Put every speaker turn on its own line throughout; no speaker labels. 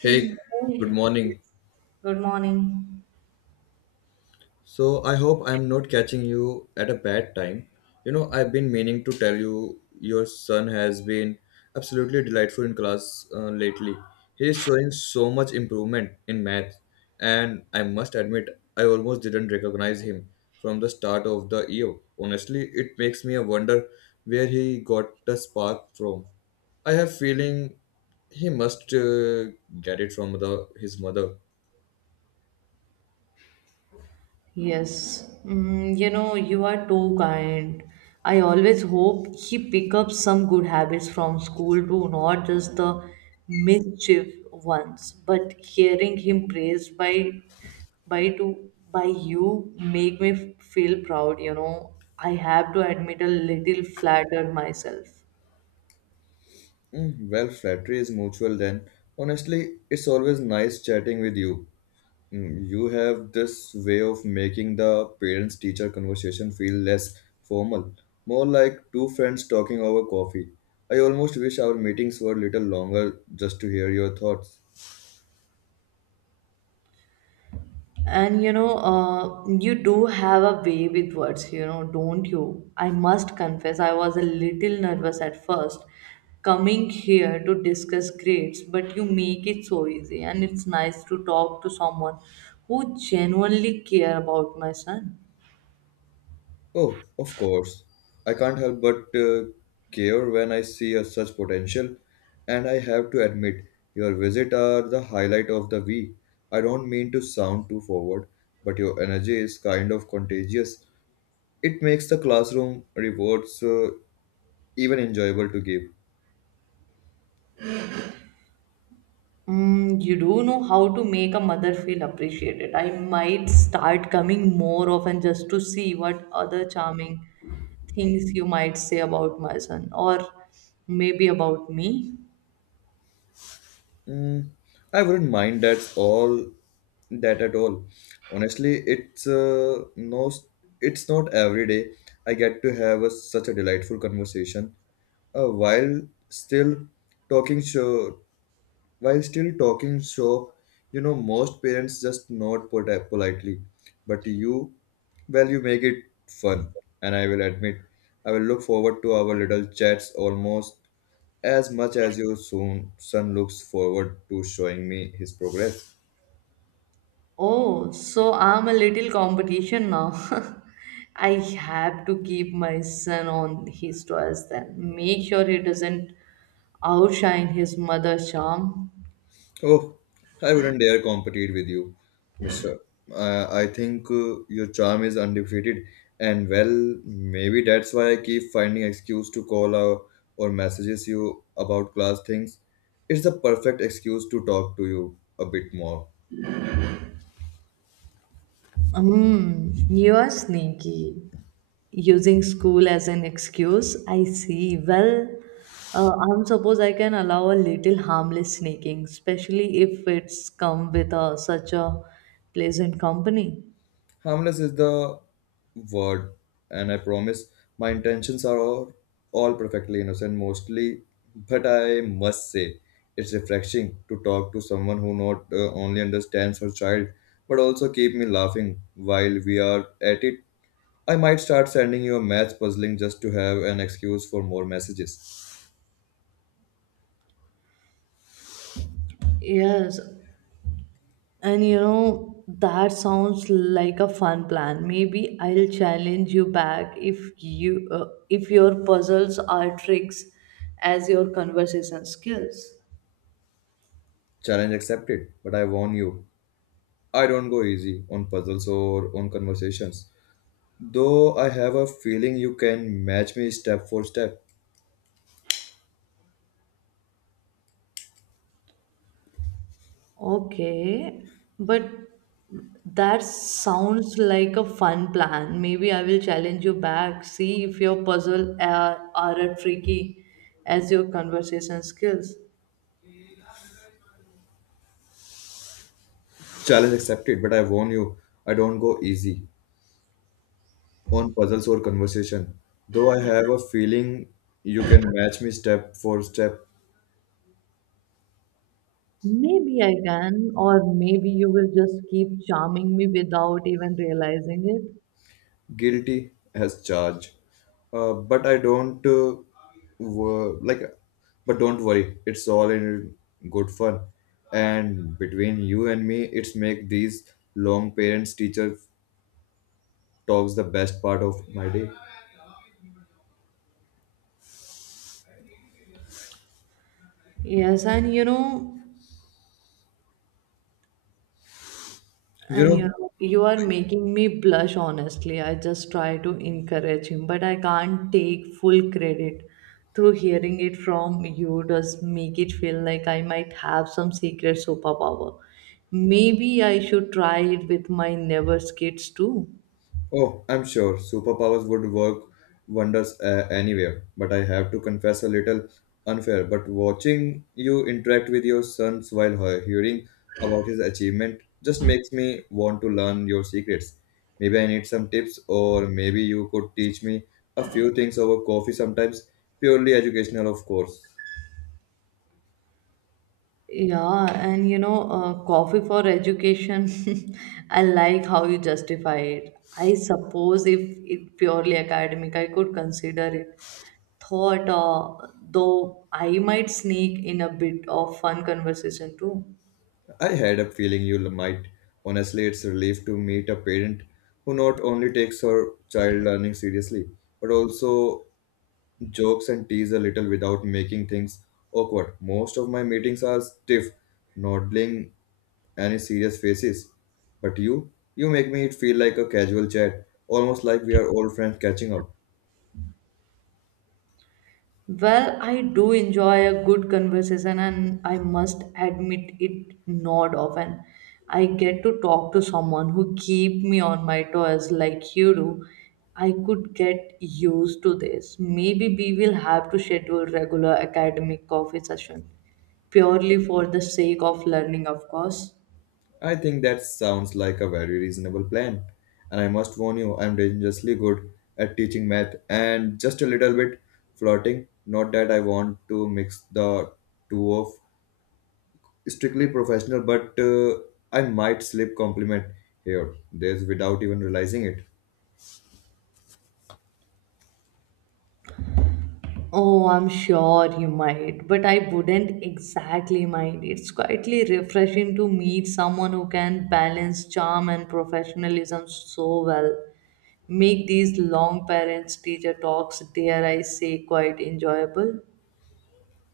Hey,
Mm.
good
Hey,
morning.
good morning.
So, I hope I'm not catching you at a bad time. You know, I've been meaning to tell you your son has been absolutely delightful in class lately. He is showing so much improvement in math, and I must admit, I almost didn't recognize him from the start of the year. Honestly, it makes me wonder where he got the spark from. I have feeling he must get it from the his mother.
Yes, mm, you know, you are too kind. I always hope he pick up some good habits from school too, not just the mischief ones. But hearing him praised by to by you make me feel proud, you know. I have to admit a little flattered myself.
Mm, well, flattery is mutual then. Honestly, it's always nice chatting with you. Mm, you have this way of making the parents teacher conversation feel less formal, more like two friends talking over coffee. I almost wish our meetings were a little longer just to hear your thoughts.
And you know you do have a way with words, you know, don't you? I must confess I was a little nervous at first coming here to discuss grades, but you make it so easy, and it's nice to talk to someone who genuinely care about my son.
Oh, of course. I can't help but care when I see a such potential, and I have to admit, your visit are the highlight of the week. I don't mean to sound too forward, but your energy is kind of contagious. It makes the classroom rewards even enjoyable to give.
Mm, you do know how to make a mother feel appreciated. I might start coming more often just to see what other charming things you might say about my son, or maybe about me.
Mm, I wouldn't mind that's all that at all. Honestly, it's no, it's not every day I get to have a, such a delightful conversation uh, while still talking show while still talking shop. You know, most parents just nod politely, but you, well, you make it fun. And I will admit, I will look forward to our little chats almost as much as your soon son looks forward to showing me his progress.
Oh, so I'm a little competition now. I have to keep my son on his toes then. Make sure he doesn't outshine his mother's charm.
Oh, I wouldn't dare compete with you, mister. I think your charm is undefeated, and well, maybe that's why I keep finding excuse to call, or messages you about class things. It's the perfect excuse to talk to you a bit more.
Mm, you are sneaky. Using school as an excuse. I see. Well, I'm suppose I can allow a little harmless sneaking, especially if it's come with a, such a pleasant company.
Harmless is the word, and I promise my intentions are all perfectly innocent mostly, but I must say it's refreshing to talk to someone who not only understands her child but also keep me laughing while we are at it. I might start sending you a maths puzzling just to have an excuse for more messages.
Yes, and you know, that sounds like a fun plan. Maybe I'll challenge you back if you if your puzzles are tricks as your conversation skills.
Challenge accepted, but I warn you, I don't go easy on puzzles or on conversations. Though I have a feeling you can match me step for step.
Okay, but that sounds like a fun plan. Maybe I will challenge you back. See if your puzzle are as tricky as your conversation skills.
Challenge accepted, but I warn you, I don't go easy on puzzles or conversation. Though I have a feeling you can match me step for step.
Maybe I can, or maybe you will just keep charming me without even realizing it.
Guilty as charged. But I don't wo- like. But don't worry, it's all in good fun. And between you and me, it's make these long parents teacher talks the best part of my day.
Yes, and you know,
You know,
You are making me blush, honestly. I just try to encourage him, but I can't take full credit. Through hearing it from you does make it feel like I might have some secret superpower. Maybe I should try it with my neighbor's kids too.
oh, I'm sure superpowers would work wonders anywhere, but I have to confess a little unfair. But watching you interact with your sons while hearing about his achievement just makes me want to learn your secrets. Maybe I need some tips, or maybe you could teach me a few things over coffee sometimes, purely educational, of course.
Yeah, and you know, coffee for education. I like how you justify it. I suppose if it purely academic, I could consider it. Thought, though I might sneak in a bit of fun conversation too.
I had a feeling you might. Honestly, it's a relief to meet a parent who not only takes her child learning seriously, but also jokes and tease a little without making things awkward. Most of my meetings are stiff, not bling any serious faces. But you make me it feel like a casual chat, almost like we are old friends catching up.
Well, I do enjoy a good conversation, and I must admit it not often. I get to talk to someone who keep me on my toes like you do. I could get used to this. Maybe we will have to schedule regular academic coffee session, purely for the sake of learning, of course.
I think that sounds like a very reasonable plan. And I must warn you, I'm dangerously good at teaching math and just a little bit flirting. Not that I want to mix the two of strictly professional, but I might slip compliment here, there's without even realizing it.
Oh, I'm sure you might, but I wouldn't exactly mind. It's quietly refreshing to meet someone who can balance charm and professionalism so well. Make these long parents teacher talks, dare I say, quite enjoyable.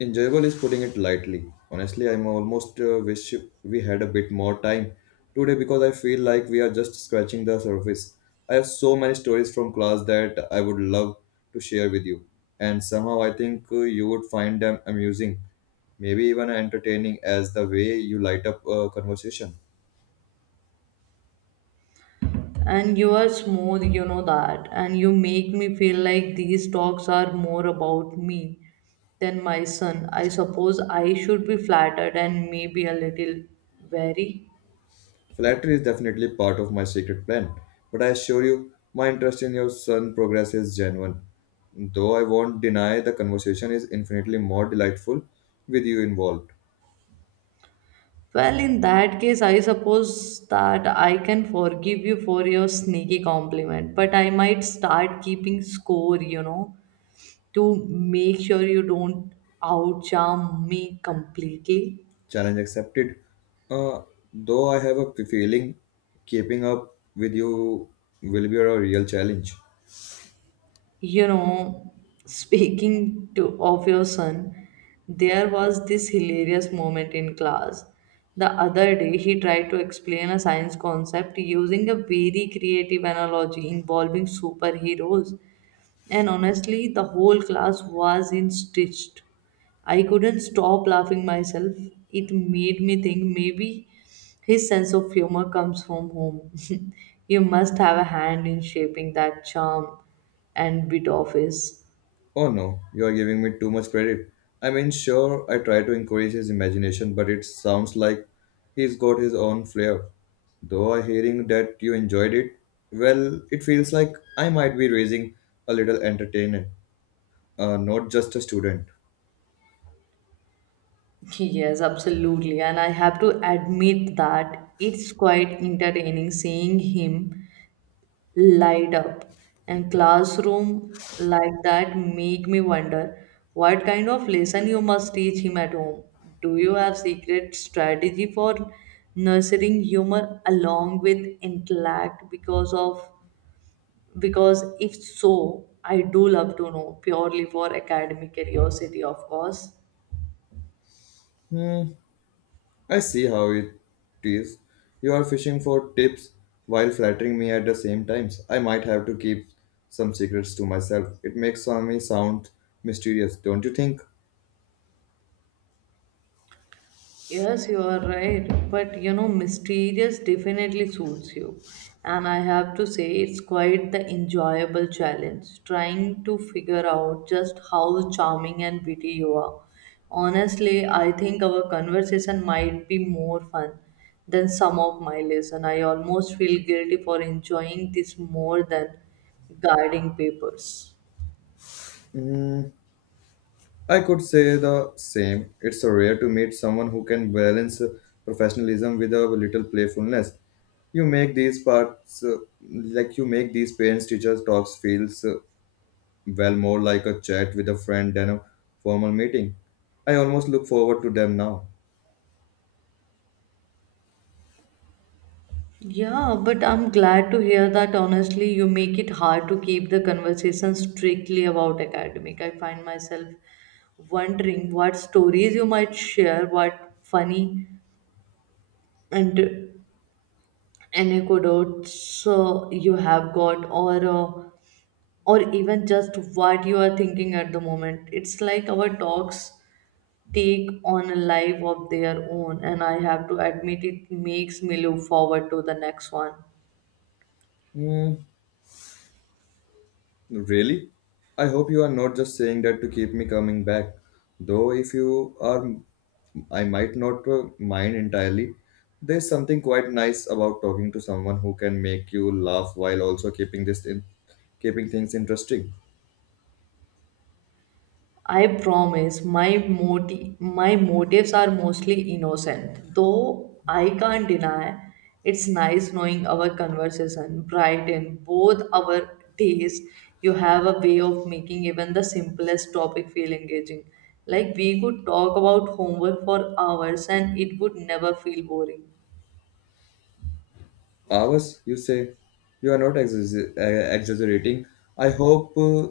Enjoyable is putting it lightly. Honestly, I'm almost wish we had a bit more time today because I feel like we are just scratching the surface. I have so many stories from class that I would love to share with you, and somehow I think you would find them amusing, maybe even entertaining, as the way you light up a conversation.
And you are smooth, you know that. And you make me feel like these talks are more about me than my son. I suppose I should be flattered, and maybe a little wary.
Flattery is definitely part of my secret plan, but I assure you, my interest in your son's progress is genuine. Though I won't deny the conversation is infinitely more delightful with you involved.
Well, in that case, I suppose that I can forgive you for your sneaky compliment, but I might start keeping score, you know, to make sure you don't outcharm me completely.
Challenge accepted. Uh, though I have a feeling keeping up with you will be a real challenge.
You know, speaking to of your son, there was this hilarious moment in class. The other day, he tried to explain a science concept using a very creative analogy involving superheroes. And honestly, the whole class was in stitched. I couldn't stop laughing myself. It made me think maybe his sense of humor comes from home. You must have a hand in shaping that charm and bit of his.
Oh no, you're giving me too much credit. I mean, sure, I try to encourage his imagination, but it sounds like he's got his own flair. Though I hearing that you enjoyed it, well, it feels like I might be raising a little entertainer, not just a student.
Yes, absolutely. And I have to admit that it's quite entertaining seeing him light up and classroom like that make me wonder what kind of lesson you must teach him at home. Do you have secret strategy for nurturing humor along with intellect, because if so, I do love to know, purely for academic curiosity, of course.
Hmm, I see how it is. You are fishing for tips while flattering me at the same times. I might have to keep some secrets to myself. It makes me sound mysterious, don't you think?
Yes, you are right. But you know, mysterious definitely suits you. And I have to say, it's quite the enjoyable challenge trying to figure out just how charming and witty you are. Honestly, I think our conversation might be more fun than some of my lesson. I almost feel guilty for enjoying this more than guarding papers.
Hmm, I could say the same. It's so rare to meet someone who can balance professionalism with a little playfulness. You make these parts uh, you make these parents teachers talks feels well, more like a chat with a friend than a formal meeting. I almost look forward to them now.
Yeah, but I'm glad to hear that, honestly, you make it hard to keep the conversation strictly about academic. I find myself wondering what stories you might share, what funny and anecdotes you have got, or even just what you are thinking at the moment. It's like our talks take on a life of their own, and I have to admit it makes me look forward to the next one.
Hmm. Really? I hope you are not just saying that to keep me coming back. Though if you are, I might not mind entirely. There's something quite nice about talking to someone who can make you laugh while also keeping things interesting.
I promise my motives are mostly innocent, though I can't deny it's nice knowing our conversation brighten both our days. You have a way of making even the simplest topic feel engaging. Like we could talk about homework for hours, and it would never feel boring.
Hours, you say? You are not exaggerating. I hope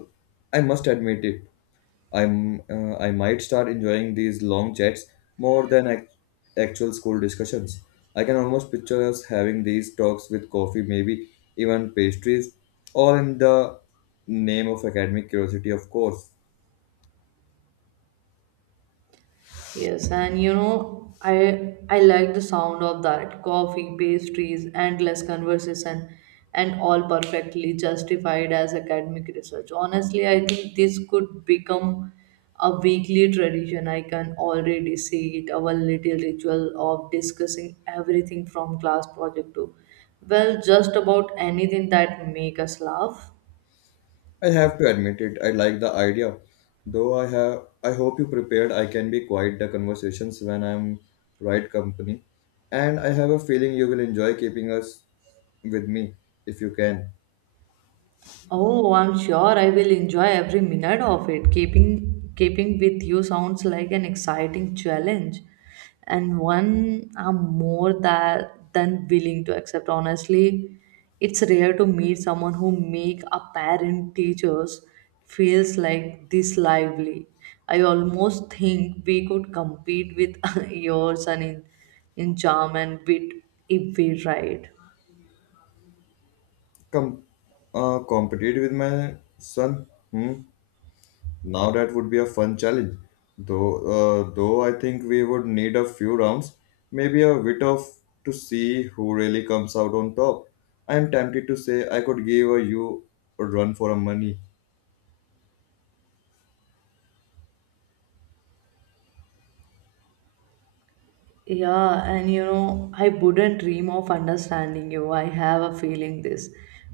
I must admit it. I might start enjoying these long chats more than actual school discussions. I can almost picture us having these talks with coffee, maybe even pastries, all in the name of academic curiosity, of course.
Yes, and you know, I like the sound of that: coffee, pastries, endless conversation, and all perfectly justified as academic research. Honestly, I think this could become a weekly tradition. I can already see it, our little ritual of discussing everything from class project to, well, just about anything that make us laugh.
I have to admit it, I like the idea. Though I have I hope you prepared I can be quiet the conversations when I'm right company. And I have a feeling you will enjoy keeping us with me if you can.
Oh, I'm sure I will enjoy every minute of it. Keeping with you sounds like an exciting challenge, and one I'm more than willing to accept. Honestly, it's rare to meet someone who make a parent teachers feels like this lively. I almost think we could compete with yours son in charm and wit if we tried.
Come compete with my son. Hmm? Now that would be a fun challenge. Though though I think we would need a few rounds, maybe a bit of to see who really comes out on top. I am tempted to say I could give a you a run for a money.
Yeah, and you know, I wouldn't dream of understanding you. I have a feeling this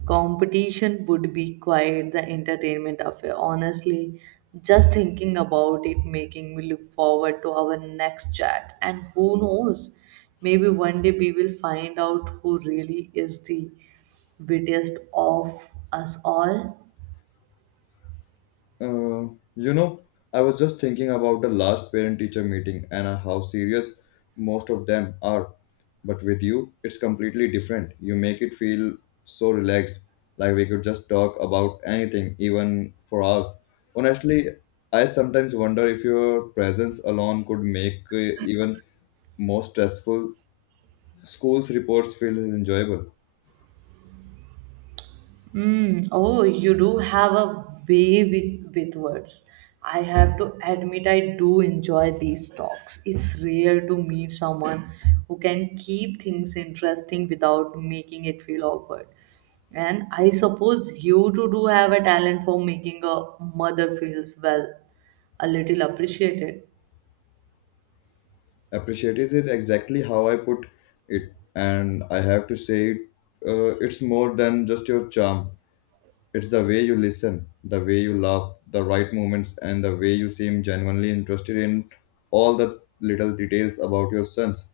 competition would be quite the entertainment affair. Honestly, just thinking about it making me look forward to our next chat. And who knows, maybe one day we will find out who really is the wittiest of us all.
Uh, you know, I was just thinking about the last parent teacher meeting and how serious most of them are. But with you, it's completely different. You make it feel so relaxed, like we could just talk about anything, even for hours. Honestly, I sometimes wonder if your presence alone could make even most stressful schools reports feel enjoyable.
Mm, oh, you do have a way with words. I have to admit, I do enjoy these talks. It's rare to meet someone who can keep things interesting without making it feel awkward. And I suppose you too do have a talent for making a mother feels, well, a little appreciated.
Appreciated it exactly how I put it, and I have to say, it's more than just your charm. It's the way you listen, the way you laugh, the right moments, and the way you seem genuinely interested in all the little details about your sons.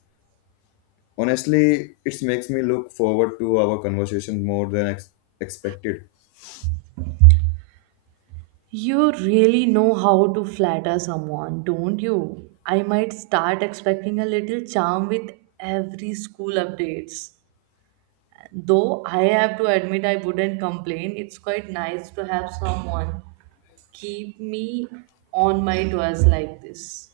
Honestly, it makes me look forward to our conversation more than expected.
You really know how to flatter someone, don't you? I might start expecting a little charm with every school updates. Though I have to admit I wouldn't complain, it's quite nice to have someone keep me on my toes like this.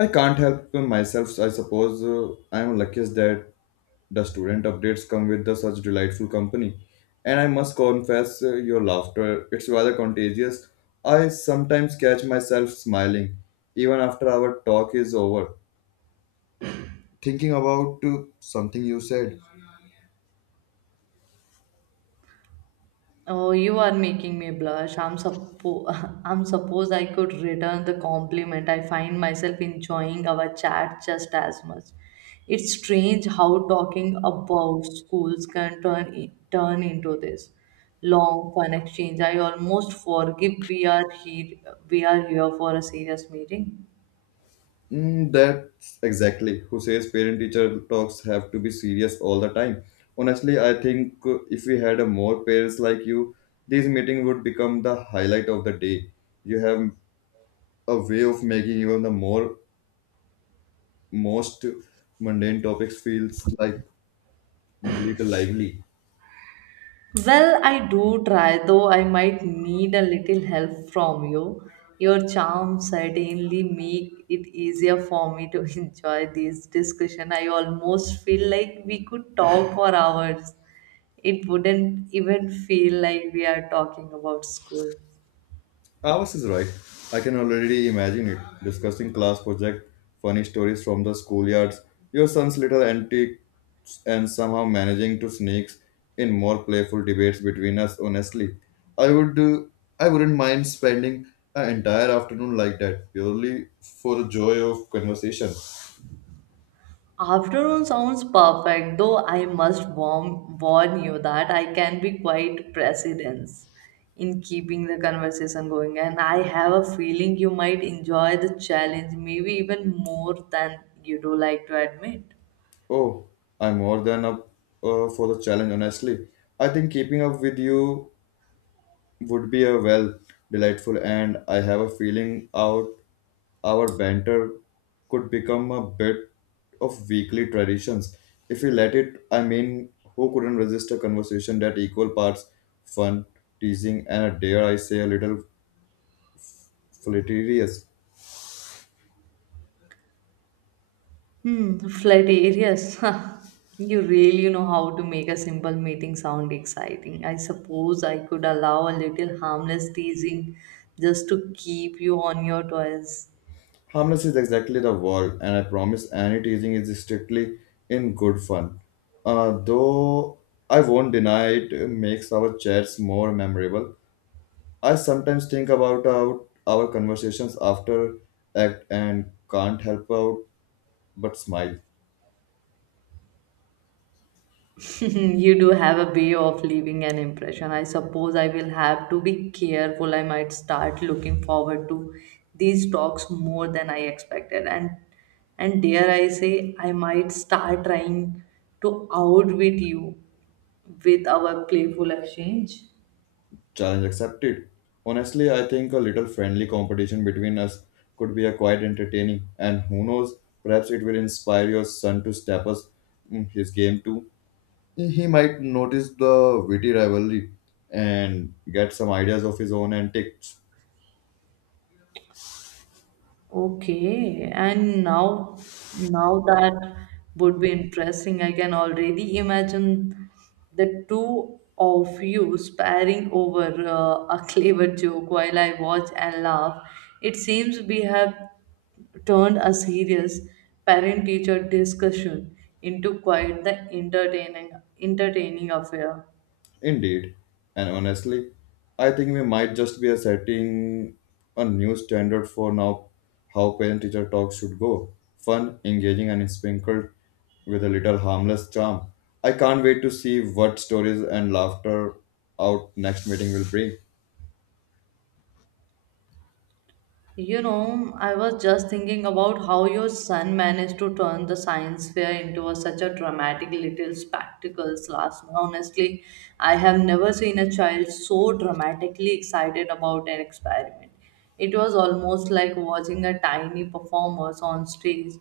I can't help myself. I suppose I am luckiest that the student updates come with the such delightful company. And I must confess, your laughter it's rather contagious. I sometimes catch myself smiling even after our talk is over, thinking about something you said.
Oh, you are making me blush. I'm suppose I could return the compliment. I find myself enjoying our chat just as much. It's strange how talking about schools can turn into this long fun exchange. I almost forgive we are here for a serious meeting.
Mm, that's exactly who says parent teacher talks have to be serious all the time. Honestly, I think if we had a more parents like you, this meeting would become the highlight of the day. You have a way of making even the more most mundane topics feels like little lively.
Well, I do try, though I might need a little help from you. Your charm certainly make it easier for me to enjoy this discussion. I almost feel like we could talk for hours. It wouldn't even feel like we are talking about school.
Ours is right. I can already imagine it. Discussing class project, funny stories from the schoolyards, your son's little antics, and somehow managing to sneak in more playful debates between us. Honestly, I would do. I wouldn't mind spending an entire afternoon like that, purely for the joy of conversation.
Afternoon sounds perfect, though I must warn you that I can be quite precedence in keeping the conversation going, and I have a feeling you might enjoy the challenge, maybe even more than you do like to admit.
Oh, I'm more than up for the challenge. Honestly, I think keeping up with you would be a well delightful, and I have a feeling out. Our banter could become a bit of weekly traditions if we let it. I mean, who couldn't resist a conversation that equal parts fun, teasing, and dare I say a little flirtatious?
Hmm, flat areas. You really know how to make a simple meeting sound exciting. I suppose I could allow a little harmless teasing just to keep you on your toes.
Harmless is exactly the word, and I promise any teasing is strictly in good fun. Though I won't deny it makes our chats more memorable. I sometimes think about our conversations after act and can't help out but smile.
You do have a way of leaving an impression. I suppose I will have to be careful. I might start looking forward to these talks more than I expected. And dare I say, I might start trying to outwit you with our playful exchange.
Challenge accepted. Honestly, I think a little friendly competition between us could be a quite entertaining, and who knows, perhaps it will inspire your son to step us his game too. He might notice the witty rivalry and get some ideas of his own antics.
Okay, and now that would be interesting. I can already imagine the two of you sparring over a clever joke while I watch and laugh. It seems we have turned a serious parent-teacher discussion into quite the entertaining affair.
Indeed, and honestly, I think we might just be setting a new standard for now how parent teacher talks should go. Fun, engaging, and sprinkled with a little harmless charm. I can't wait to see what stories and laughter our next meeting will bring.
You know, I was just thinking about how your son managed to turn the science fair into a, such a dramatic little spectacle last month. Honestly, I have never seen a child so dramatically excited about an experiment. It was almost like watching a tiny performers on stage,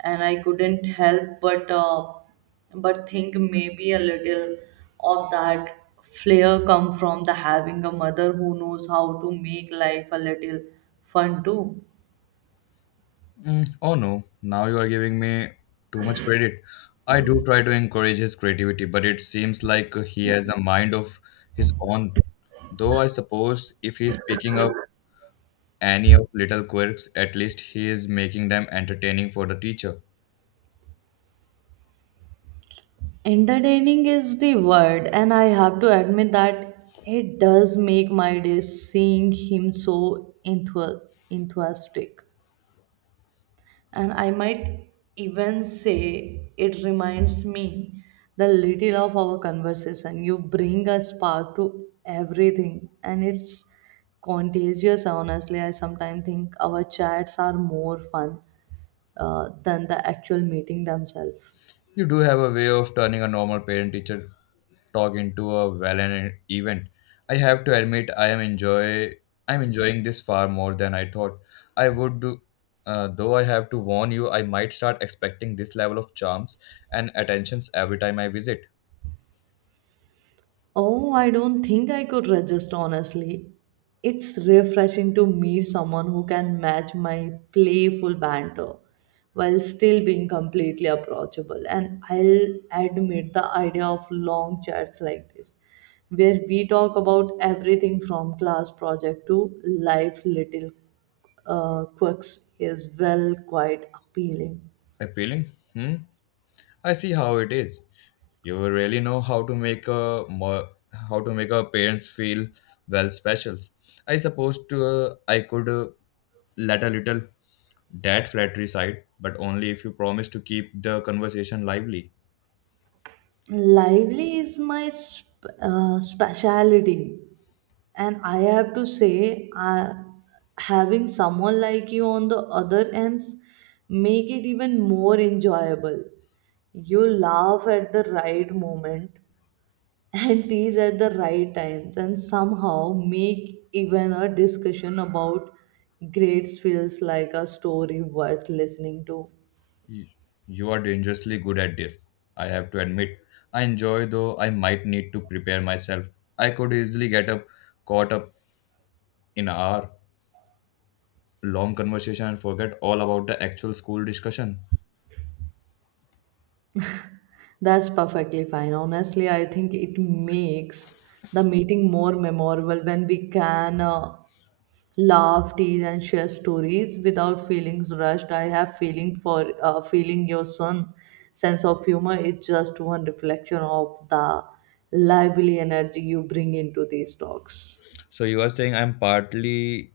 and I couldn't help but think maybe a little of that flair come from the having a mother who knows how to make life a little fun too.
Oh no, now you are giving me too much credit. I do try to encourage his creativity, but it seems like he has a mind of his own. Though I suppose if he's picking up any of little quirks, at least he is making them entertaining for the teacher.
Entertaining is the word, and I have to admit that it does make my day seeing him so enthu- enthusiastic. And I might even say it reminds me the little of our conversation. You bring a spark to everything, and it's contagious. Honestly, I sometimes think our chats are more fun than the actual meeting themselves.
You do have a way of turning a normal parent teacher talk into a valiant event. I have to admit I am enjoy I'm enjoying this far more than I thought I would do. Though I have to warn you, I might start expecting this level of charms and attentions every time I visit.
Oh, I don't think I could resist, honestly. It's refreshing to meet someone who can match my playful banter while still being completely approachable. And I'll admit the idea of long chats like this, where we talk about everything from class project to life little quirks, is, well, quite appealing.
Appealing? Hmm? I see how it is. You really know how to make a mo- How to make our parents feel well specials. I could let a little dad flattery side, but only if you promise to keep the conversation lively.
Lively is my speciality, and I have to say, having someone like you on the other ends make it even more enjoyable. You laugh at the right moment and tease at the right times, and somehow make even a discussion about grades feels like a story worth listening to.
Y- You are dangerously good at this. I have to admit. I enjoy though I might need to prepare myself. I could easily get up caught up in our long conversation and forget all about the actual school discussion.
That's perfectly fine. Honestly, I think it makes the meeting more memorable when we can laugh, tease, and share stories without feelings rushed. I have feeling for Feeling your son sense of humor is just one reflection of the lively energy you bring into these talks.
So you are saying I'm partly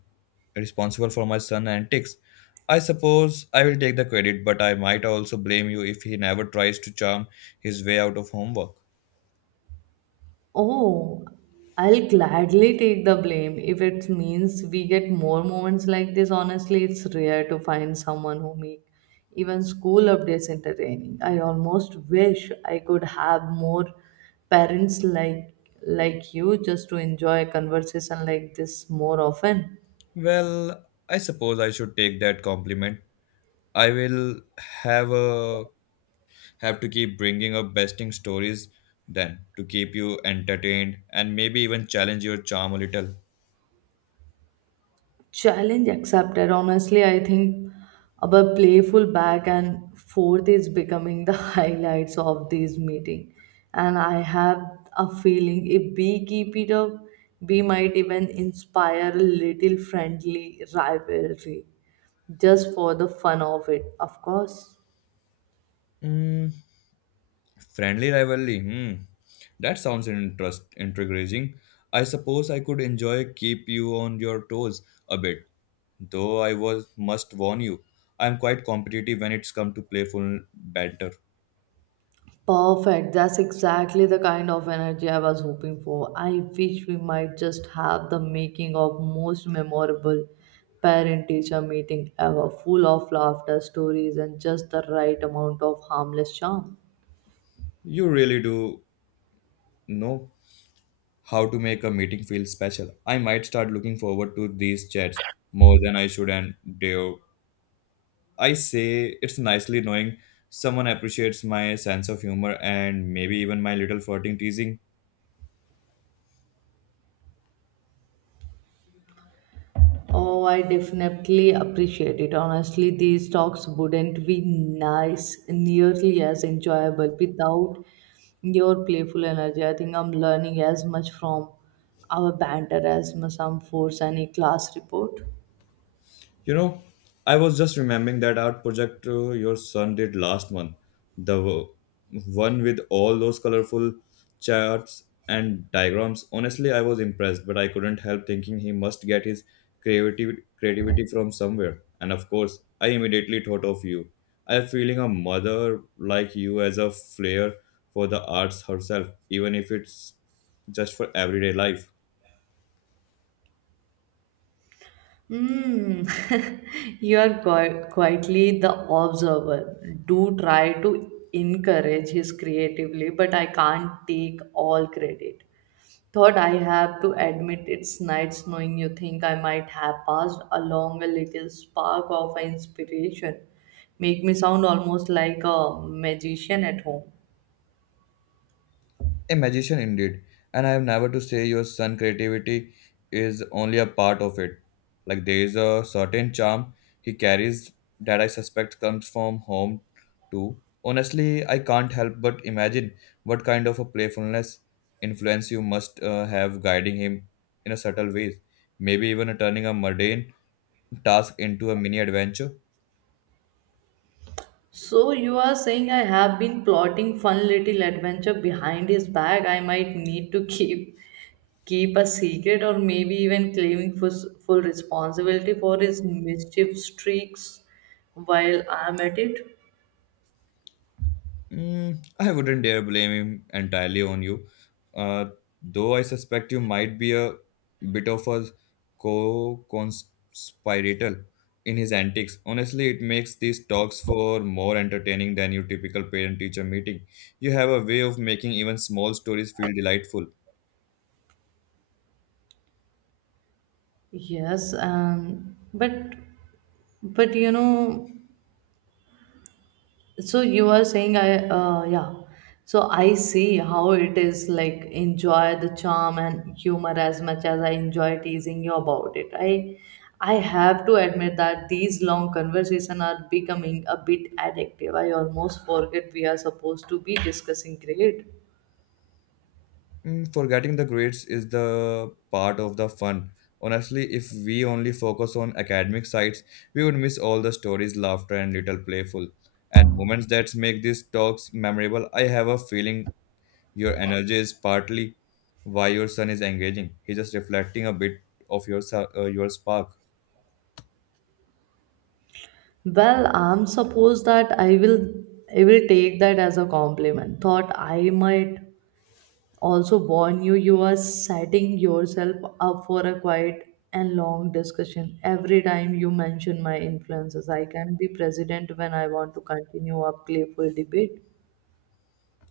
responsible for my son's antics. I suppose I will take the credit, but I might also blame you if he never tries to charm his way out of homework.
Oh, I'll gladly take the blame if it means we get more moments like this. Honestly, it's rare to find someone who make even school updates entertaining. I almost wish I could have more parents like you just to enjoy a conversation like this more often.
Well, I suppose I should take that compliment. I will have a have to keep bringing up besting stories then to keep you entertained and maybe even challenge your charm a little.
Challenge accepted. Honestly, I think our playful back and forth is becoming the highlights of this meeting. And I have a feeling if we keep it up, we might even inspire a little friendly rivalry, just for the fun of it, of course.
Mm, Friendly rivalry. Hmm. That sounds interest intriguing. I suppose I could enjoy keep you on your toes a bit. Though I was must warn you, I am quite competitive when it's come to playful banter.
Perfect. That's exactly the kind of energy I was hoping for. I wish we might just have the making of most memorable parent teacher meeting ever, full of laughter, stories, and just the right amount of harmless charm.
You really do know how to make a meeting feel special. I might start looking forward to these chats more than I should and dare. I say it's nicely knowing someone appreciates my sense of humor and maybe even my little flirting teasing.
Oh, I definitely appreciate it. Honestly, these talks wouldn't be nearly as enjoyable without your playful energy. I think I'm learning as much from our banter as much I'm force any class report.
You know, I was just remembering that art project your son did last month, the w- one with all those colorful charts and diagrams. Honestly, I was impressed, but I couldn't help thinking he must get his creativity from somewhere. And of course, I immediately thought of you. I am feeling a mother like you as a flair for the arts herself, even if it's just for everyday life.
Mm. You are quietly the observer. Do try to encourage his creatively, but I can't take all credit. Thought I have to admit it's nice knowing you think I might have passed along a little spark of inspiration. Make me sound almost like a magician at home.
A magician indeed. And I have never to say your son creativity is only a part of it. Like there is a certain charm he carries that I suspect comes from home too. Honestly, I can't help but imagine what kind of a playfulness influence you must have guiding him in a subtle ways. Maybe even turning a mundane task into a mini adventure.
So you are saying I have been plotting fun little adventure behind his back. I might need to keep a secret, or maybe even claiming full responsibility for his mischief streaks while I'm at it.
I wouldn't dare blame him entirely on you, uh, though I suspect you might be a bit of a co-conspirator in his antics. Honestly, it makes these talks for more entertaining than your typical parent-teacher meeting. You have a way of making even small stories feel delightful.
Yes, but you know, So you are saying I yeah. so I see how it is, like enjoy the charm and humor as much as I enjoy teasing you about it. I have to admit that these long conversations are becoming a bit addictive. I almost forget we are supposed to be discussing grade.
Forgetting the grades is the part of the fun. Honestly, if we only focus on academic sides, we would miss all the stories, laughter, and little playful and moments that make these talks memorable. I have a feeling your energy is partly why your son is engaging. He's just reflecting a bit of your spark.
Well, I'm supposed that I will take that as a compliment. Thought I might also warn you, you are setting yourself up for a quiet and long discussion every time you mention my influences. I can be president when I want to continue a playful debate.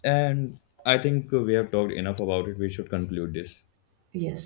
And I think we have talked enough about it. We should conclude this.
Yes.